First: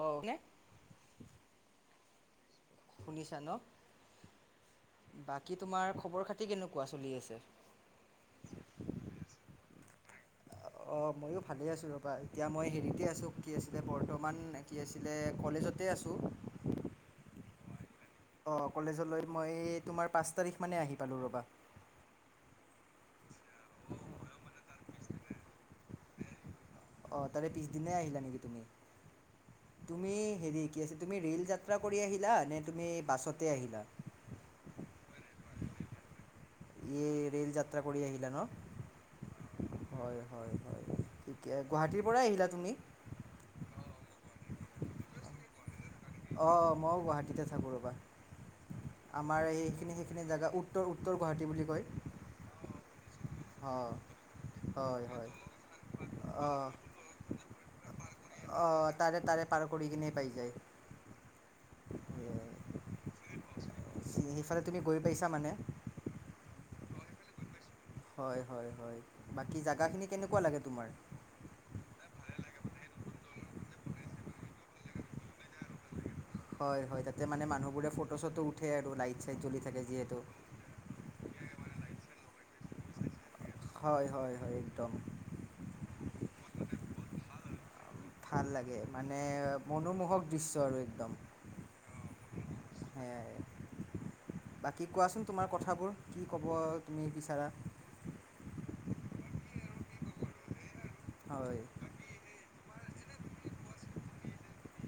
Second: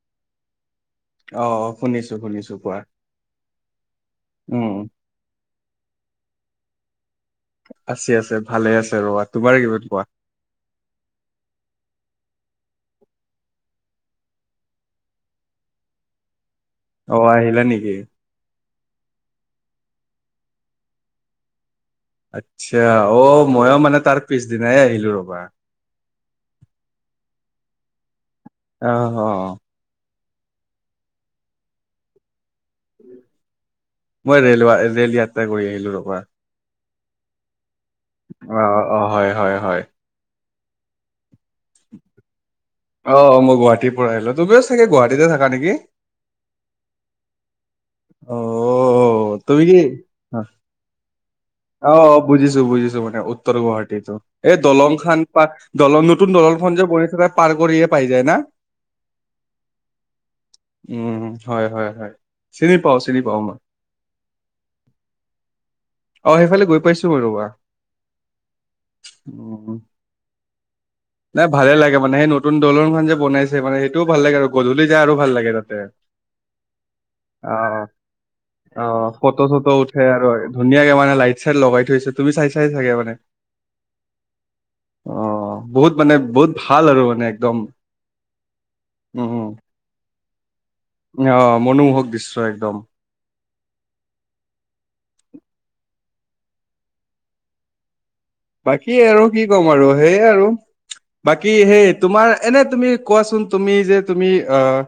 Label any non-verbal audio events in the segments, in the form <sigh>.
অ নে অ অ শুনিছো শুনিছো কোৱা? শুনিছা ন? উম বাকী তোমাৰ খবৰ - খাতি কেনেকোৱা চলি আছে? আছে আছে ভালে আছে ৰৱা তোমাৰ কিবা কোৱা? অ ময়ো ভালেই আছো ৰ'বা! এতিয়া মই হেৰিতে আছো কি আছিলে বৰ্তমান কি আছিলে কলেজতে আছো। অ আহিলা নেকি? অ কলেজলৈ মই তোমাৰ পাঁচ তাৰিখ মানে আহি পালো ৰ'বা! আচ্ছা, অ মইও মানে তাৰ পিছদিনাই আহিলো ৰবা! অ তাৰে পিছদিনেই আহিলা নেকি তুমি? অ অ। তুমি হেৰি কি আছে তুমি ৰে'ল যাত্ৰা কৰি আহিলা নে তুমি বাছতে আহিলা? মই ৰেলৱা ৰেল যাত্ৰা কৰি আহিলো ৰবা! ইয়ে ৰে'ল যাত্ৰা কৰি আহিলা অ অ হয় হয় ন'? হয় হয়-হয়-হয় ঠিকে গুৱাহাটীৰ পৰাই আহিলা তুমি? অ মই গুৱাহাটীৰ পৰা আহিলো তুমিও চাগে গুৱাহাটীতে থাকা নেকি? অ মইও গুৱাহাটীতে থাকো ৰ'বা! অ আমাৰ তুমি কি এইখিনি সেইখিনি জেগা উ তোৰ উত্তৰ গুৱাহাটী বুলি কয় অ' বুজিছোঁ-বুজিছোঁ মানে উত্তৰ উত্তৰ অঁ গুৱাহাটীতো এই দলং হয় খান হয় পাত দলং নতুন দলংখন যে বনাইছে তাক পাৰ কৰিয়ে পাই যায় না? অ' তাৰে-তাৰে পাৰ কৰি কিনে পাই যায়। উম হয়-হয়-হয় চিনি পাওঁ চিনি পাওঁ মই সেইফালে তুমি গৈ পাইছা মানে? অ' সেইফালে গৈ পাইছোঁ মই ৰবা। হয়-হয়-হয়, বাকী উম জাগাখিনি কেনেকুৱা লাগে তোমাৰ? নাই ভালে লাগে মানে সেই নতুন দলংখন যে বনাইছে মানে সেইটোও ভাল লাগে আৰু গধূলি যায় আৰু ভাল লাগে তাতে। হয়-হয় তাতে মানে অ মানুহবোৰে ফটো চটো উঠে অ আৰু লাইট ফটো চাইট জ্বলি চটো থাকে উঠে যিহেতু। আৰু ধুনীয়াকে মানে লাইট চাইট লগাই থৈছে তুমি চাই চাইগে মানে? হয়-হয়-হয় একদম। অ বহুত মানে বহুত ভাল আৰু মানে একদম। ভাল লাগে মানে উম উম মনোমোহক দৃশ্য আৰু একদম। অ মনোমোহক দৃশ্য একদম অ' সেয়াই বাকী কোৱাচোন তোমাৰ কথাবোৰ কি ক'ব তুমি বিচাৰা? বাকী আৰু কি ক'ম আৰু সেই আৰু বাকী হয় সেই তোমাৰ এনে তুমি কোৱাচোন তুমি যে তুমি অ'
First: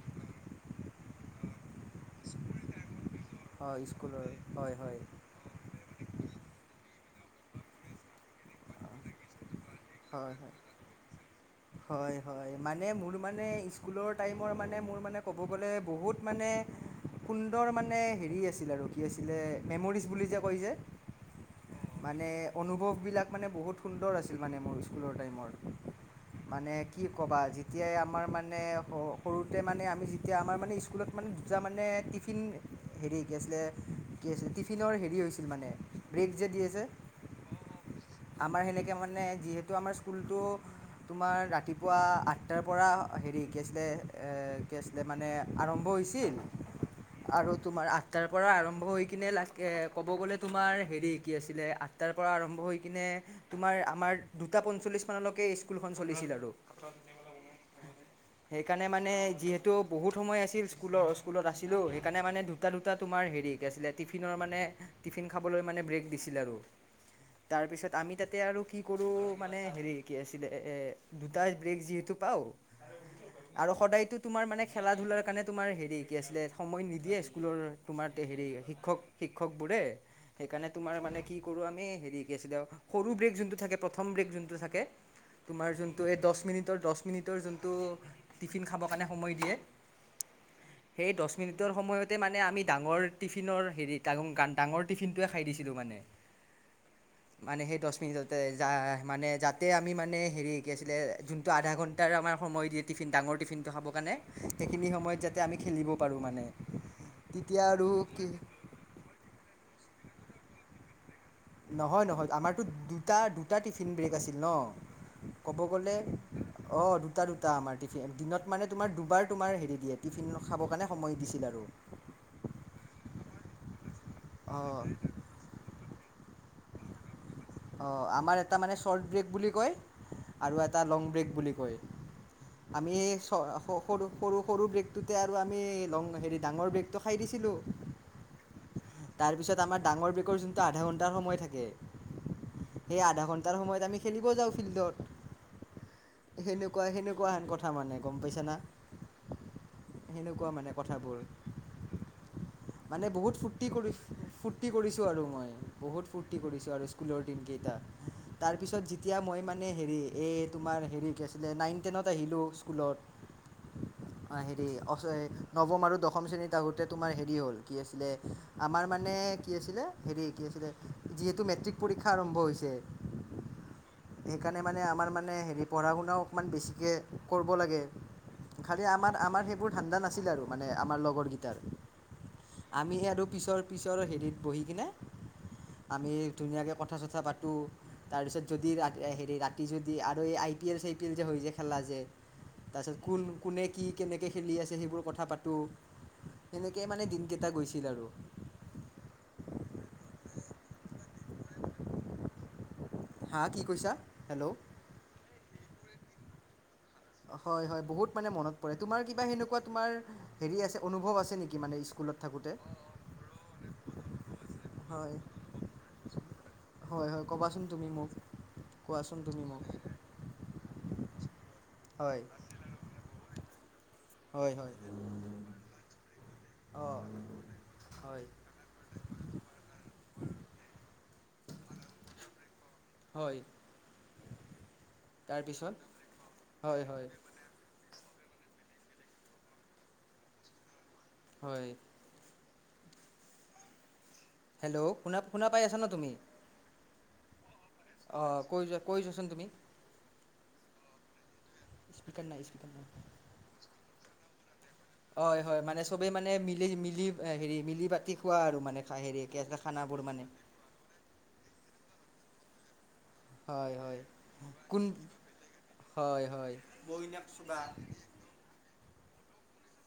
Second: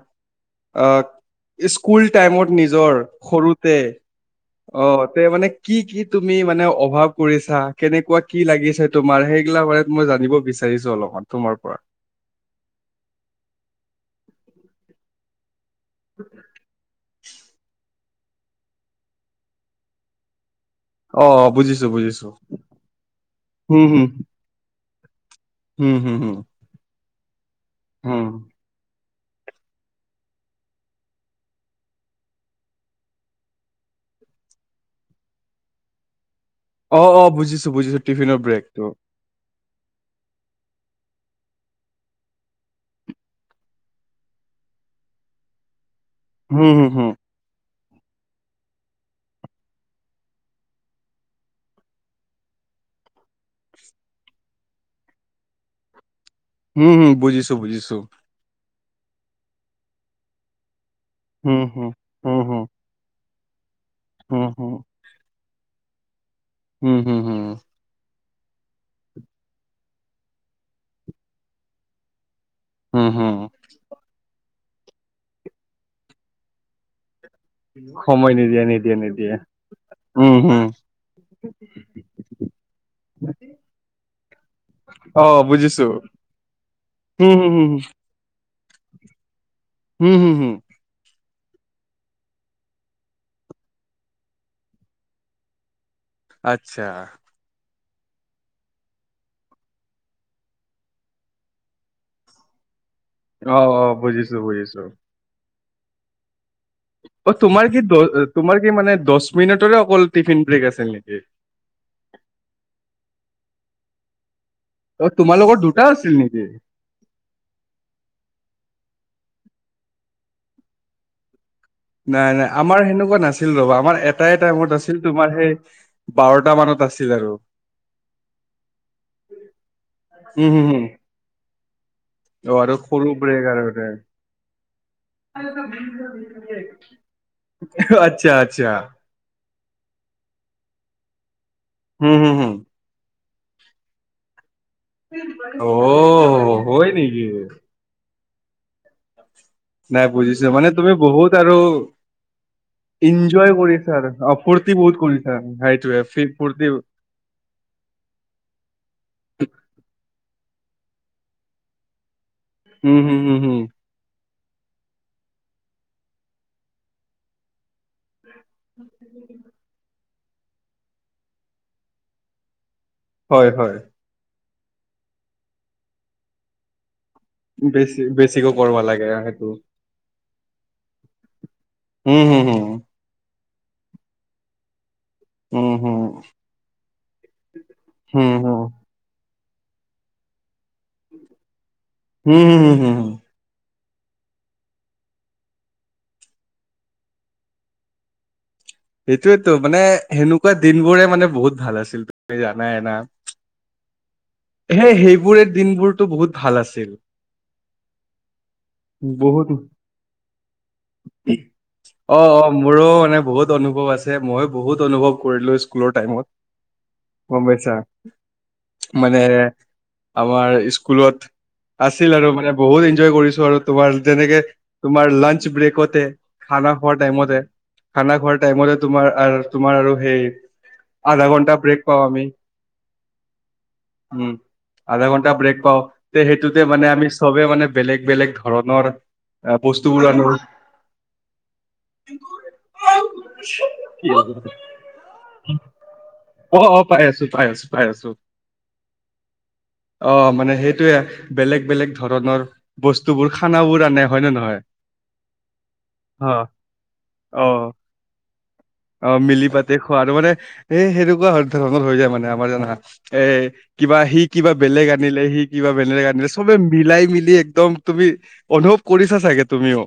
অ' স্কুল টাইমত নিজৰ সৰুতে হয় স্কুলৰ হয় হয় অ' তে মানে কি-কি তুমি মানে অভাৱ কৰিছাঁ, কেনেকুৱা কি লাগিছে তোমাৰ সেইগিলাক মানে মই হয় জানিব হয় বিচাৰিছোঁ অলপমান তোমাৰ পৰা? হয় হয় মানে মোৰ মানে স্কুলৰ টাইমৰ মানে মোৰ মানে ক'ব গ'লে বহুত মানে সুন্দৰ মানে হেৰি আছিল আৰু কি আছিলে মেমৰিজ বুলি যে কয় যে। অ বুজিছো বুজিছো মানে অনুভৱবিলাক মানে বহুত সুন্দৰ আছিল মানে মোৰ স্কুলৰ টাইমৰ। হম হুম-হুম মানে কি ক'বা যেতিয়াই আমাৰ মানে হ সৰুতে মানে আমি যেতিয়া আমাৰ মানে স্কুলত মানে দুটা মানে টিফিন হেৰি কি আছিলে কি আছিল টিফিনৰ হেৰি হৈছিল মানে ব্ৰেক যে দিয়ে যে অ'-অ' বুজিছোঁ-বুজিছোঁ টিফিনৰ আমাৰ সেনেকৈ ব্ৰেকটো। মানে যিহেতু আমাৰ স্কুলটো তোমাৰ ৰাতিপুৱা আঠটাৰ পৰা হেৰি কি আছিলে এ কি আছিলে মানে আৰম্ভ হৈছিল। হুম-হুম-হুম। আৰু তোমাৰ আঠটাৰ পৰা আৰম্ভ হৈ কিনে লাগ ক'ব গ'লে তোমাৰ হেৰি কি আছিলে আঠ আঠটাৰ পৰা আৰম্ভ হৈ কিনে তোমাৰ আমাৰ দুটা পঞ্চল্লিছ মানলৈকে স্কুলখন চলিছিল আৰু। উম-উম বুজিছোঁ-বুজিছোঁ। সেইকাৰণে মানে যিহেতু বহুত সময় আছিল স্কুলৰ স্কুলত হুম আছিলোঁ হুম সেইকাৰণে হুম মানে দুটা-দুটা দুটা তোমাৰ হেৰি কি আছিলে টিফিনৰ হুম হুম মানে হুম টিফিন খাবলৈ মানে ব্ৰেক দিছিল আৰু। উম হুম হুম তাৰ পিছত আমি তাতে আৰু কি কি কৰোঁ মানে হেৰি কি আছিলে এ দুটা ব্ৰেক যিহেতু পাওঁ উম হুম আৰু সদায়তো তোমাৰ মানে খেলা-ধূলাৰ কাৰণে তোমাৰ হেৰি কি আছিলে সময় নিদিয়ে স্কুলৰ তোমাৰ সময় হেৰি নিদিয়ে নিদিয়ে শিক্ষক নিদিয়ে শিক্ষকবোৰে। উম হুম সেইকাৰণে তোমাৰ মানে কি কৰোঁ আমি হেৰি কি আছিলে সৰু ব্ৰেক যোনটো থাকে প্ৰথম ব্ৰেক যোনটো থাকে অ তোমাৰ বুজিছো যোনটো এই দহ মিনিটৰ দহ হুম মিনিটৰ হুম হুম যোনটো টিফিন খাবৰ কাৰণে সময় দিয়ে। হুম-হুম-হুম সেই দহ মিনিটৰ সময়তে মানে আমি ডাঙৰ টিফিনৰ হেৰি ডা ডাঙৰ টিফিনটোৱে খাই দিছিলোঁ মানে। আচ্ছা। মানে ডচমিন ততে যা মানে যাতে আমি মানে হেৰি কি আছিলে যোনটো আধা ঘণ্টাৰ আমাৰ সময় দিয়ে টিফিন ডাঙৰ অ টিফিনটো অ খাবৰ কাৰণে বুজিছো বুজিছো সেইখিনি সময়ত যাতে আমি খেলিব পাৰো মানে। অ, তেতিয়া তোমাৰ কি আৰু দ তোমাৰ কি মানে দহ মিনিটৰে অকল টিফিন ব্ৰেক আছিল নেকি। নহয় - নহয় আমাৰতো দুটা - দুটা টিফিন ব্ৰেক আছিল ন। অ, তোমালোকৰ লগৰ দুটা আছিল নেকি? অ, দুটা - দুটা আমাৰ টিফিন দিনত মানে তোমাৰ দুবাৰ তোমাৰ হেৰি দিয়ে টিফিন খাবৰ কাৰণে সময় দিছিল আৰু। নাই - নাই আমাৰ সেনেকুৱা নাছিল ৰবা আমাৰ এটাই টাইমত অঁ আছিল তোমাৰ সেই বাৰটা মান মানত আছিল আৰু। অ, আমাৰ এটা মানে চৰ্ট ব্ৰেক বুলি কয় উম আৰু হম এটা হম লং ব্ৰেক বুলি কয়। অ আৰু আমি ব্ৰেক সৰু আৰু দে - সৰু - সৰু ব্ৰেকটোতে আৰু আমি ল হেৰি ডাঙৰ ব্ৰেকটো। খাই দিছিলো। আচ্ছা - আচ্ছা। তাৰপিছত আমাৰ ডাঙৰ বেকৰৰ যোনটো আধা ঘণ্টাৰ সময় থাকে। হুম - হুম - হুম। সেই আধা ঘন্টাত সময় খেলিব জাউ ফিল্ডত অ সেনেকোৱা হয় - নেকি? সেনেকোৱা হেন ক থা মানে গম পাইছানা নাই বুজিছো সেনেকোৱা মানে তুমি কথাবোৰ। বহুত আৰু মানে বহুত ইনজয় ফূৰ্তি কৰিছা কৰি আৰু অ - ফূৰ্তি বহুত কৰিছো আৰু কৰিছা মই সেইটোৱে বহুত ফি- ফূৰ্তি কৰিছো আৰু স্কুলৰ দিনকেইটা। তাৰপিছত যেতিয়া মই মানে হেৰি এই তোমাৰ হেৰি কি আছিলে নাইন টেনত আহিলো। স্কুলত উম হম হম হম হেৰি নৱম আৰু দশম শ্ৰেণীত আগতে তোমাৰ হেৰি হ'ল কি আছিলে আমাৰ মানে কি আছিলে হেৰি কি আছিলে যিহেতু মেট্ৰিক পৰীক্ষা আৰম্ভ হৈছে। হয় - হয়। সেইকাৰণে মানে আমাৰ মানে হেৰি পঢ়া শুনাও অকণমান বেছিকৈ কৰিব লাগে বেছি বেছিকৈ কৰিব খালি লাগে আমাৰ - সেইটো। আমাৰ সেইবোৰ ঠাণ্ডা নাছিলে আৰু মানে আমাৰ লগৰ গিটাৰ উম হুম হুম আমি সে আৰু পিছৰ পিছৰ হেৰিত বহি কিনে। উম - উম। আমি ধুনীয়াকৈ কথা চথা পাতো হুম তাৰপিছত যদি হুম ৰা হেৰি ৰা তি যদি আৰু এই আই পি এল চাই পি এল যে হৈ য খেলা যে হুম হুম হুম হুম তাৰপিছত হুম। কোন কোনে কি কেনেকৈ খেলি আছে সেইবোৰ কথা পাতো সেনেকেই মানে দিনকেইটা গৈছিল আৰু। সেইটোয়েতো মানে সেনেকুৱা দিন বোৰে মানে বহুত ভাল আছিল তুমি জানাইনা। হা কি কৈছা হেল্ল', হে সেইবোৰে দিনবোৰতো বহুত ভাল আছিল। হয় - হয় বহুত মানে মনত পৰে তোমাৰ কিবা বহুত সেনেকুৱা তোমাৰ হেৰি আছে অনুভৱ আছে নেকি মানে অ স্কুলত অ থাকোতে? মোৰো মানে বহুত অনুভৱ আছে মইো বহুত অনুভৱ হয় কৰিলো স্কুলৰ টাইমত। হয় হয় গম ক'বাচোন পাইছা তুমি মোক কোৱাচোন মানে তুমি মোক আমাৰ স্কুলত আছিল হয় আৰু মানে বহুত এনজয় কৰিছো আৰু তোমাৰ যেনেকে হয় হয় তোমাৰ লাঞ্চ ব্ৰেকতে খানা খোৱাৰ অঁ টাইমতে খানা হয় খোৱাৰ টাইম তোমাৰ তোমাৰ আৰু সেই আধা ঘন্টা ব্ৰেক পাও আমি। হয়। উম, আধা ঘণ্টা ব্ৰেক তাৰপিছত পাও তে সেইটোতে হয় মানে আমি হয় চবে মানে বেলেগ - বেলেগ ধৰণৰ বস্তুবোৰ আনো। হয়। কি হব <unintelligible> হেল্ল', শুনা - শুনা পাই আছা ন তুমি? অ', অ', পাই আছো - পাই আছো - পাই আছো। অঁ কৈ যোৱা কৈ যোৱাচোন তুমি অ' মানে সেইটোয়ে বেলেগ বেলেগ স্পীকাৰ নাই ধৰণৰ স্পীকাৰ নাই বস্তুবোৰ খানাবোৰ আনে হয় নে নহয়। হয়-হয় মানে চবেই মানে অ মিলি মিলি অ হেৰি মিলি পাতি খোৱা আৰু মানে। অ, হেৰি একে মিলি পাতি খোৱা খানাবোৰ আৰু মানে এ সেনেকুৱা ধৰণৰ হৈ যায় মানে আমাৰ জানা। এ হয় কিবা হয় সি কিবা কোন বেলেগ আনিলে সি কিবা বেলেগ হয় আনিলে হয়। চবে মিলাই বৈনাক মিলি চোকা। একদম তুমি অনুভৱ কৰিছা চাগে তুমিও।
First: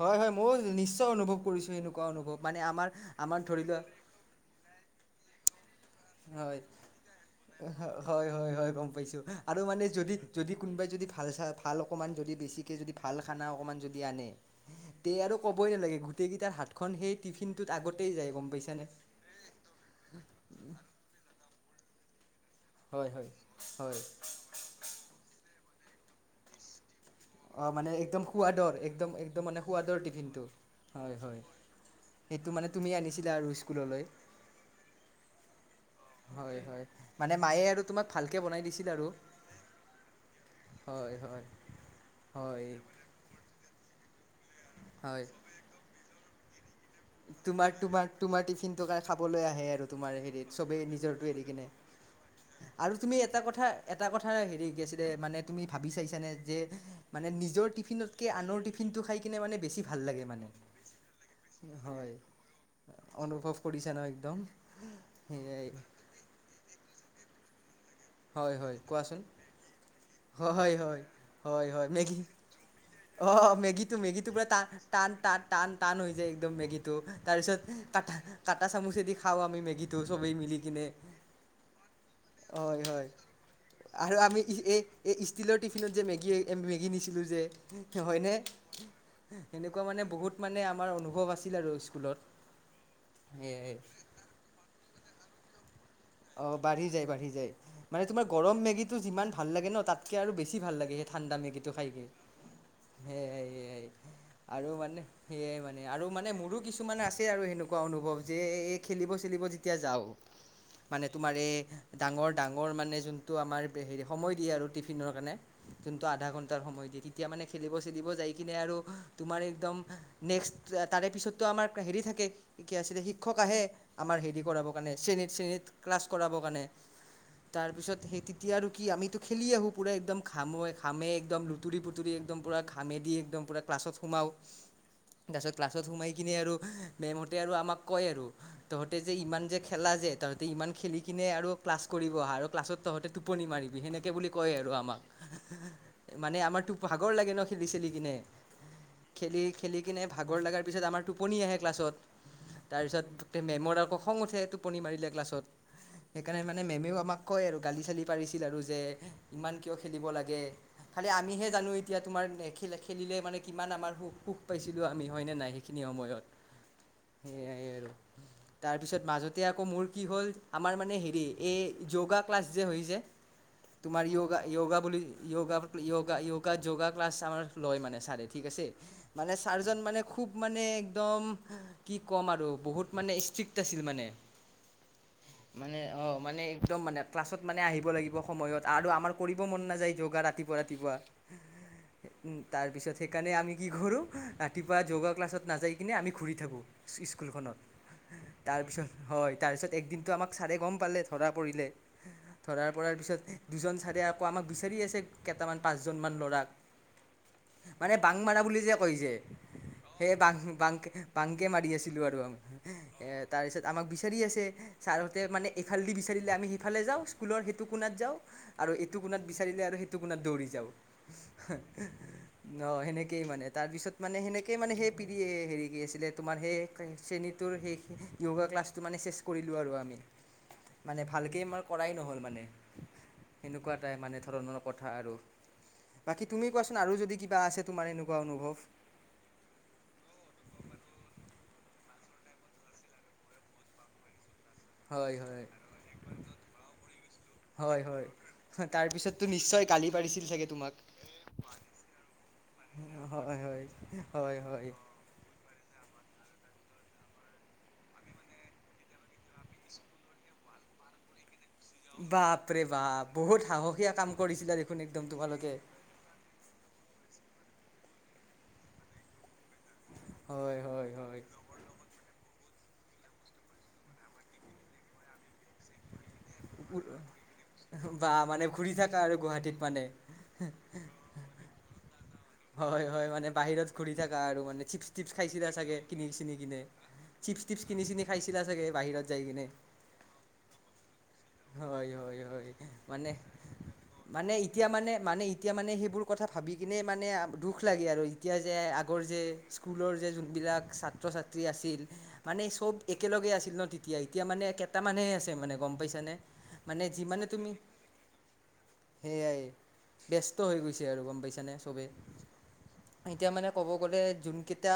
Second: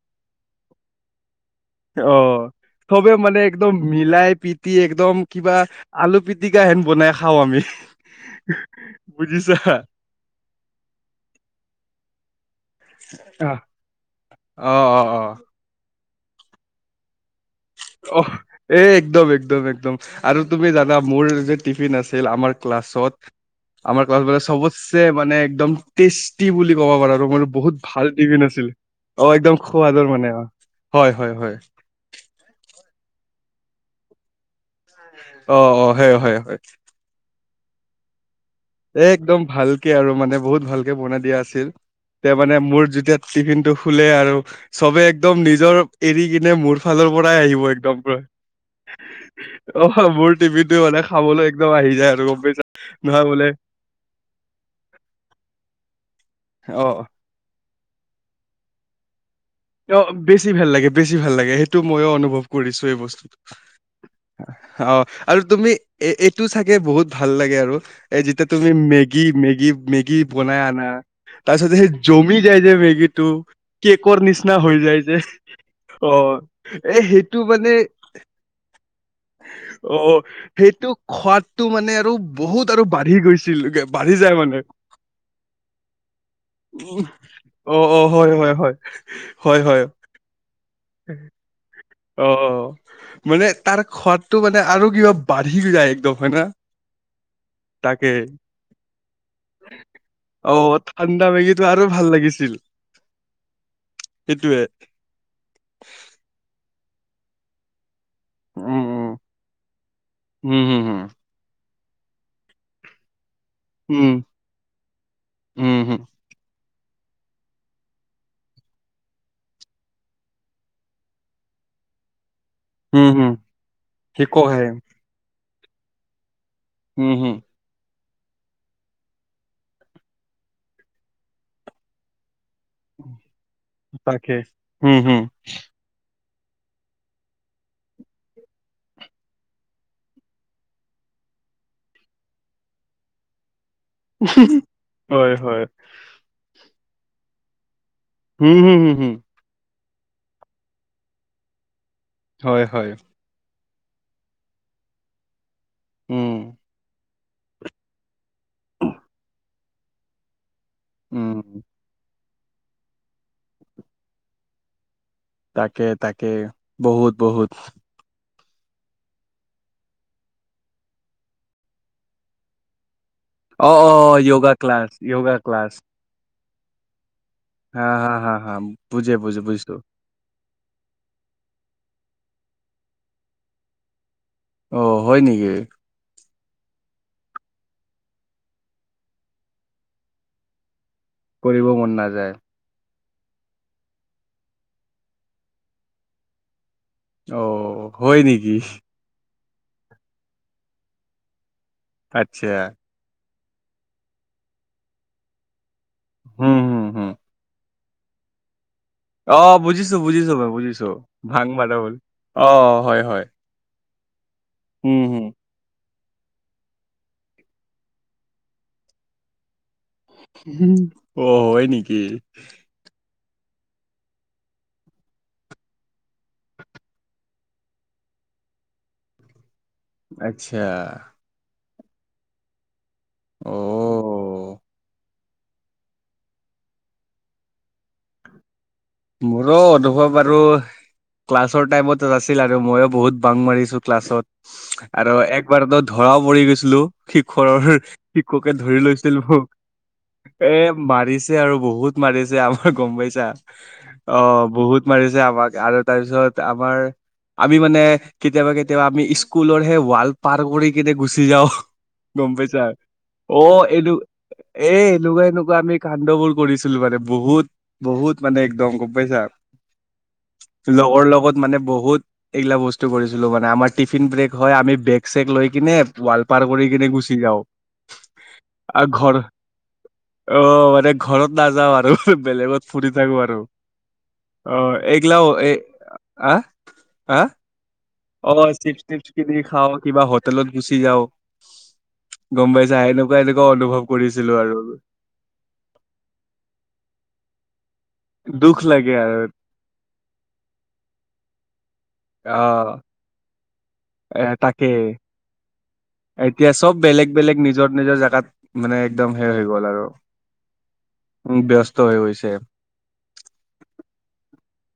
হয়-হয় ময়ও নিশ্চয় অনুভৱ কৰিছো এনেকুৱা অ অনুভৱ। মানে আমাৰ চবে মানে আমাৰ ধৰি একদম লোৱা মিলাই পিতি একদম কিবা আলু পিটিকা হয়। হেন বনাই খাও আমি। হয়, হয়-হয় গম পাইছো বুজিছা আৰু মানে যদি-যদি কোনোবাই যদি ভাল চা ভাল অকণমান যদি বেছিকৈ যদি ভাল খানা অকণমান যদি আনে অ অ তে অ আৰু ক'বই নালাগে গোটেই কেইটাৰ হাতখন সেই টিফিনটোত আগতেই অ' যায় গম এ পাইছানে একদম, একদম-একদম আৰু তুমি জানা মোৰ যে টিফিন আছিল আমাৰ হয় ক্লাছত হয় হয়। আমাৰ ক্লাছত মানে ছবতচে মানে একদম টেস্টি বুলি ক'ব পাৰা আৰু মোৰ অ' বহুত মানে ভাল একদম টিফিন সোৱাদৰ আছিল একদম অ' মানে একদম সোৱাদৰ খোৱাদৰ মানে টিফিনটো। অ'। হয়, হয়-হয়। সেইটো মানে তুমি আনিছিলা আৰু স্কুললৈ হয়- হয়। মানে মায়ে আৰু তোমাক ভালকে বনাই দিচে। এ' একদম ভালকে আৰু মানে বহুত ভালকে হয় বনাই দিয়া হয় আছিল তে মানে হয় মোৰ যেতিয়া টিফিন টো খোলে আৰু চবে হয় একদম নিজৰ এৰি কিনে মোৰ চব ফালৰ পৰাই আহিব তোমাৰ একদম তোমাৰ তোমাৰ টিফিনটো কাৰ খাবলৈ আহে আৰু পুৰা অ' তোমাৰ মোৰ হেৰিত চবেই টিফিনটো মানে নিজৰটো এৰি খাবলৈ কিনে একদম আহি যায়। গম পাইচা আৰু তুমি নহয় এটা বোলে কথা এটা কথা হেৰি কি আছিলে মানে তুমি ভাবি চাইছানে যে অ মানে নিজৰ টিফিনত কে আনৰ টিফিনটো খাই কিনে মানে বেছি ভাল অ' লাগে মানে বেশি ভাল লাগে, বেশি ভাল লাগে। এ, সেইটো ময়ো হয় অনুভৱ কৰিছো এই বস্তুটো। অনুভৱ কৰিছা ন একদম অ' আৰু সেয়াই তুমি এ' এইটো চাগে বহুত ভাল লাগে আৰু এ যেতিয়া হয় তুমি হয় কোৱাচোন মেগী, মেগী, মেগী বনাই হয় আনা হয় হয় তাৰপিছতে হয় সেই মেগী জমি যায় যে মেগী টো অ', মেগীটো কেকৰ মেগীটো নিচিনা পুৰা টান হৈ যায় টান যে টান টান টান হৈ অ' যায় একদম মেগীটো এ সেইটো তাৰপিছত মানে কাটা কাটা চামুচেদি খাওঁ আমি মেগীটো অ' চবেই মিলি কিনে সেইটো সোৱাদটো মানে আৰু বহুত আৰু হয় হয় বাঢ়ি গৈছিলগে আৰু আমি <unintelligible> ইষ্টীলৰ টিফিনত যে মেগী, মেগী উম, নিছিলোঁ যে অ অ হয় হয়নে। হয় হয় হয় হয় সেনেকুৱা মানে বহুত মানে আমাৰ অনুভৱ আছিল আৰু স্কুলত অ' মানে সেয়াই তাৰ সোৱাদটো মানে আৰু কিবা বাঢ়ি যায় একদম। হয় না অ' বাঢ়ি যায়, বাঢ়ি যায়। মানে তাকে তোমাৰ গৰম মেগীটো যিমান ভাল লাগে ন তাতকৈ আৰু অ বেছি ভাল লাগে সেই ঠাণ্ডা মেগীটো আৰু খাইকে। ভাল লাগিছিল সেয়াই-সেয়াই সেইটোয়ে আৰু মানে সেয়াই মানে আৰু মানে মোৰো কিছুমান আছে আৰু সেনেকুৱা এনেকুৱা অনুভৱ যে এই উম উম খেলিব চেলিব যেতিয়া যাওঁ মানে তোমাৰ এই ডাঙৰ-ডাঙৰ মানে যোনটো আমাৰ হেৰি সময় দিয়ে আৰু টিফিনৰ কাৰণে যোনটো আধা ঘণ্টাৰ সময় দিয়ে তেতিয়া মানে খেলিব চেলিব যাই কিনে আৰু তোমাৰ একদম নেক্সট তাৰে পিছততো আমাৰ হেৰি থাকে <unintelligible> আছিলে শিক্ষক আহে আমাৰ হেৰি কৰাবৰ কাৰণে শ্ৰেণীত-শ্ৰেণীত ক্লাছ কৰাবৰ কাৰণে। উম, হম। তাৰপিছত সেই তেতিয়া আৰু কি আমিতো খেলি আহোঁ পুৰা একদম ঘামে একদম লুতুৰি পুতুৰি একদম পুৰা। ঘামেদি একদম পূৰা ক্লাছত সোমাওঁ তাকে। হুম, হুম। তাৰপিছত ক্লাছত সোমাই কিনে আৰু মেমহতে আৰু আমাক কয় আৰু তহতে যে ইমান যে খেলা যে ত তে ইমান খেলি কিনে আৰু ক্লাছ কৰিব আহা আৰু ক্লাছত তহঁতে টুপনি মাৰিবি সেনে তে বুলি কয় আৰু হয়, হয়। আমাক মানে আমাৰতো ভাগৰ লাগে ন খেলি চেলি কিনে হুম - হুম - হুম - হুম। খেলি খেলি কিনে ভাগৰ লগাৰ পিছত আমাৰ টোপনি আহে ক্লাছত হয়, হয়। তাৰপিছত মেমৰ আক খং উঠে টোপনি মাৰিলে ক্লাছত সেইকাৰণে উম, মানে মেমেও আমাক কয় আৰু গালি চালি পাৰিছিল আৰু যে ইমান কিয় খেলিব লাগে। খালি আমিহে উম। জানো এতিয়া তোমাৰ খেলিলে মানে কিমান আমাৰ সুখ-সুখ পাইছিলোঁ আমি হয়নে নাই সেইখিনি তাকে, সময়ত তাকে। বহুত, বহুত। সেয়াই আৰু। তাৰপিছত মাজতে আকৌ মোৰ কি হ'ল আমাৰ মানে হেৰি এই ইয়োগা ক্লাছ যে হৈ যে অ', তোমাৰ অ', ইয়োগা য়োগা ইয়োগা ক্লাছ, বুলি yoga yoga class. Yoga yoga yoga class আমাৰ লয় হা, মানে হা, ছাৰে হা, ঠিক হা। আছে বুজে, মানে বুজে, বুজিছো। ছাৰজন মানে খুব মানে একদম কি ক'ম আৰু বহুত মানে ষ্ট্ৰিক্ট আছিল মানে। অ', হয় নেকি? মানে অ, মানে একদম মানে ক্লাছত মানে আহিব লাগিব সময়ত আৰু আমাৰ কৰিব মন নাযায় ইওগা ৰাতিপুৱা- ৰাতিপুৱা। কৰিব মন নাযায়। তাৰপিছত সেইকাৰণে আমি কি কৰো ৰাতিপুৱা যোগা ক্লাছত নাযায় কিনে আমি ঘূৰি থাকো। স্কুলখনত অ', হয় নেকি? তাৰপিছত হয় তাৰ পিছত একদিনতটো আমাক ছাৰে গম পালে ধৰা পৰিলে আচ্ছা। ধৰা পৰাৰ পিছত দুজন চাৰে আকৌ আমাক বিচাৰি আছে কেইটামান পাঁচজনমান ল'ৰাক। হুম, হুম, হুম। মানে বাংমাৰা বুলি যে কই যে অ', বুজিছো, সেই বুজিছো বাংক মই - বাংক বুজিছো। - ভাং বাংকে মাৰি মাৰা বল। আছিলো আৰু আ অ', হয়, হয়। তাৰপিছত আমাক বিচাৰি আছে ছাৰ হুম, হতে হুম। মানে এইফালে দি বিচাৰিলে আমি সেইফালে যাও স্কুলৰ সেইটো কোণাত যাও আৰু এইটো কোণাত বিচাৰিলে আৰু সেই সিটো কুনাত দৌৰি যাও। অ' হয় নেকি? অ, সেনেকেইে মানে তাৰপিছত মানে সেনেকয়ে মানে সেই পি হেৰি কি আছিলে তোমাৰ সেই শ্ৰেণীটোৰ সেই য়োগা ক্লাছটো মানে চেচ কৰিলো আৰু আমি আচ্ছা মানে ভালকেই আমাৰ কৰাই নহ'ল মানে। সেনেকুৱা এটাই মানে অ' ধৰণৰ কথা আৰু। বাকী তুমি কোৱাচোন আৰু যদি কিবা আছে তোমাৰ এনেকুৱা অনুভৱ? মোৰো অনুভৱ আৰু ক্লাছৰ টাইমত আছিল আৰু ময়ো বহুত বাং মাৰিছো ক্লাছত। আৰু হয় হয় একবাৰত ধৰাও পৰি গৈছিলো শিখৰৰ হয় হয় শি মুকে ধৰি লৈছিল তাৰপিছততো মোক নিশ্চয় গালি পাৰিছিল চাগে এ তোমাক মাৰিছে আৰু বহুত মাৰিছে আমাৰ গম পাইছা। হয় হয় হয়। অ, হয় বহুত মাৰিছে আমাক আৰু তাৰপিছত আমাৰ আমি মানে কেতিয়াবা কেতি কেতিয়াবা আমি স্কুলৰ সেই ৱাল পাৰ কৰি কেনে গুচি যাও। গম পাইছা বাপৰে বাপ অ, বহুত এনে সাহসীয়া কাম কৰিছিলা এ দেখোন একদম এনেকুৱা - তোমালোকে এনেকুৱা আমি কান্ড বোৰ কৰিছিলো মানে বহুত- বহুত মানে একদম গম পাইছা। হয় হয় লগৰ হয় লগত মানে বহুত এইগিলা বস্তু কৰিছিলো মানে আমাৰ টিফিন ব্ৰেক হয় আমি বেগ চেক লৈ কিনে ৱালপাৰ কৰি কিনে গুচি যাও। বা মানে ঘুৰি থাকা আৰু গুৱাহাটীত মানে। অ ঘৰত নাযাও আৰু বেলেগ হয় - হয় মানে বাহিৰত ঘূৰি থাকা আৰু অ মানে চিপছ টিপছ এইগিলাও খাইছিলা এই চাগে কিনি চিনি আহ কিনে আহ চিপছ চিপছ কিনি চিনি অ, খাইছিলা চাগে চিপছ বাহিৰত টিপছ যাই কিনি কিনে খাও কিবা হোটেলত গুচি যাও। হয় - হয় - হয় মানে এনেকুৱা অনুভৱ কৰিছিলো মানে আৰু এতিয়া মানে মানে এতিয়া মানে সেইবোৰ কথা ভাবি কিনে মানে দুখ লাগে আৰু এতিয়া যে দুখ লাগে আগৰ আৰু যে স্কুলৰ যে যোনবিলাক ছাত্ৰ ছাত্ৰী আছিল অ মানে চব একেলগেই আছিল ন। এতিয়া - এ এতিয়া মানে তাকে কেইটামানহে আছে মানে গম পাইছানে? এতিয়া চব মানে বেলেগ - যিমানে বেলেগ তুমি নিজৰ - নিজৰ জেগাত মানে একদম সে সেয়াই হৈ গ'ল আৰু ব্যস্ত হৈ গৈছে আৰু গম উম, পাইছানে ব্য স্ত চবেই হৈ গৈছে। এতিয়া মানে ক'ব গ'লে যোন কেইটা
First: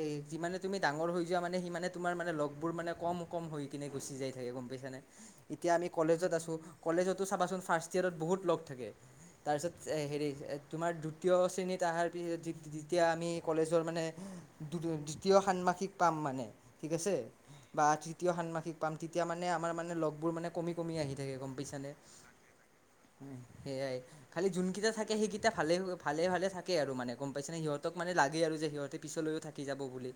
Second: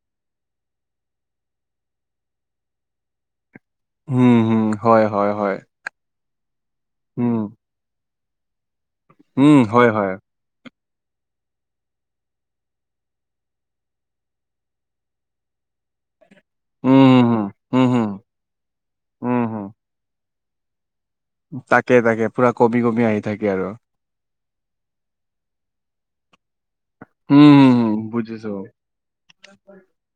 এ যিমানে তুমি ডাঙৰ হৈ যোৱা মানে সি মানে তোমাৰ মানে লগবোৰ মানে কম - কম হৈ কিনে গুচি যাই উম থাকে হুম গম পাইছানে। হয় হয় হয় বা আমি কলেজত আছো কলেজতো উম চাবাচোন ফাৰ্ষ্ট ইয়েৰত বহুত লগ থাকে উম তাৰপিছত হয় হয় হেৰি তোমাৰ দুতীয় শ্ৰেণীত আহাৰ পি যেতিয়া আমি কলেজৰ মানে <unintelligible> দ্বিতীয় ষান্মাসিক পাম মানে ঠিক আছে উম হুম হুম বা হুম তৃতীয় ষান্মাসিক পাম তেতিয়া হুম মানে হুম আমাৰ মানে লগবোৰ মানে কমি কমি আহি থাকে গম হুম পাইছানে তাকে তাকে পুৰা কমি কমি আহি উম থাকে আৰু সেয়াই। খালী যোনকেইটা থাকে সেইকেইটা ভালে- ভালে -ভালে থাকে আৰু মানে। গম উম পাইছানে হুম হুম সিহঁতক মানে লাগে বুজিছো আৰু যে সিহঁতে পিছলৈও থাকি যাব বুলি।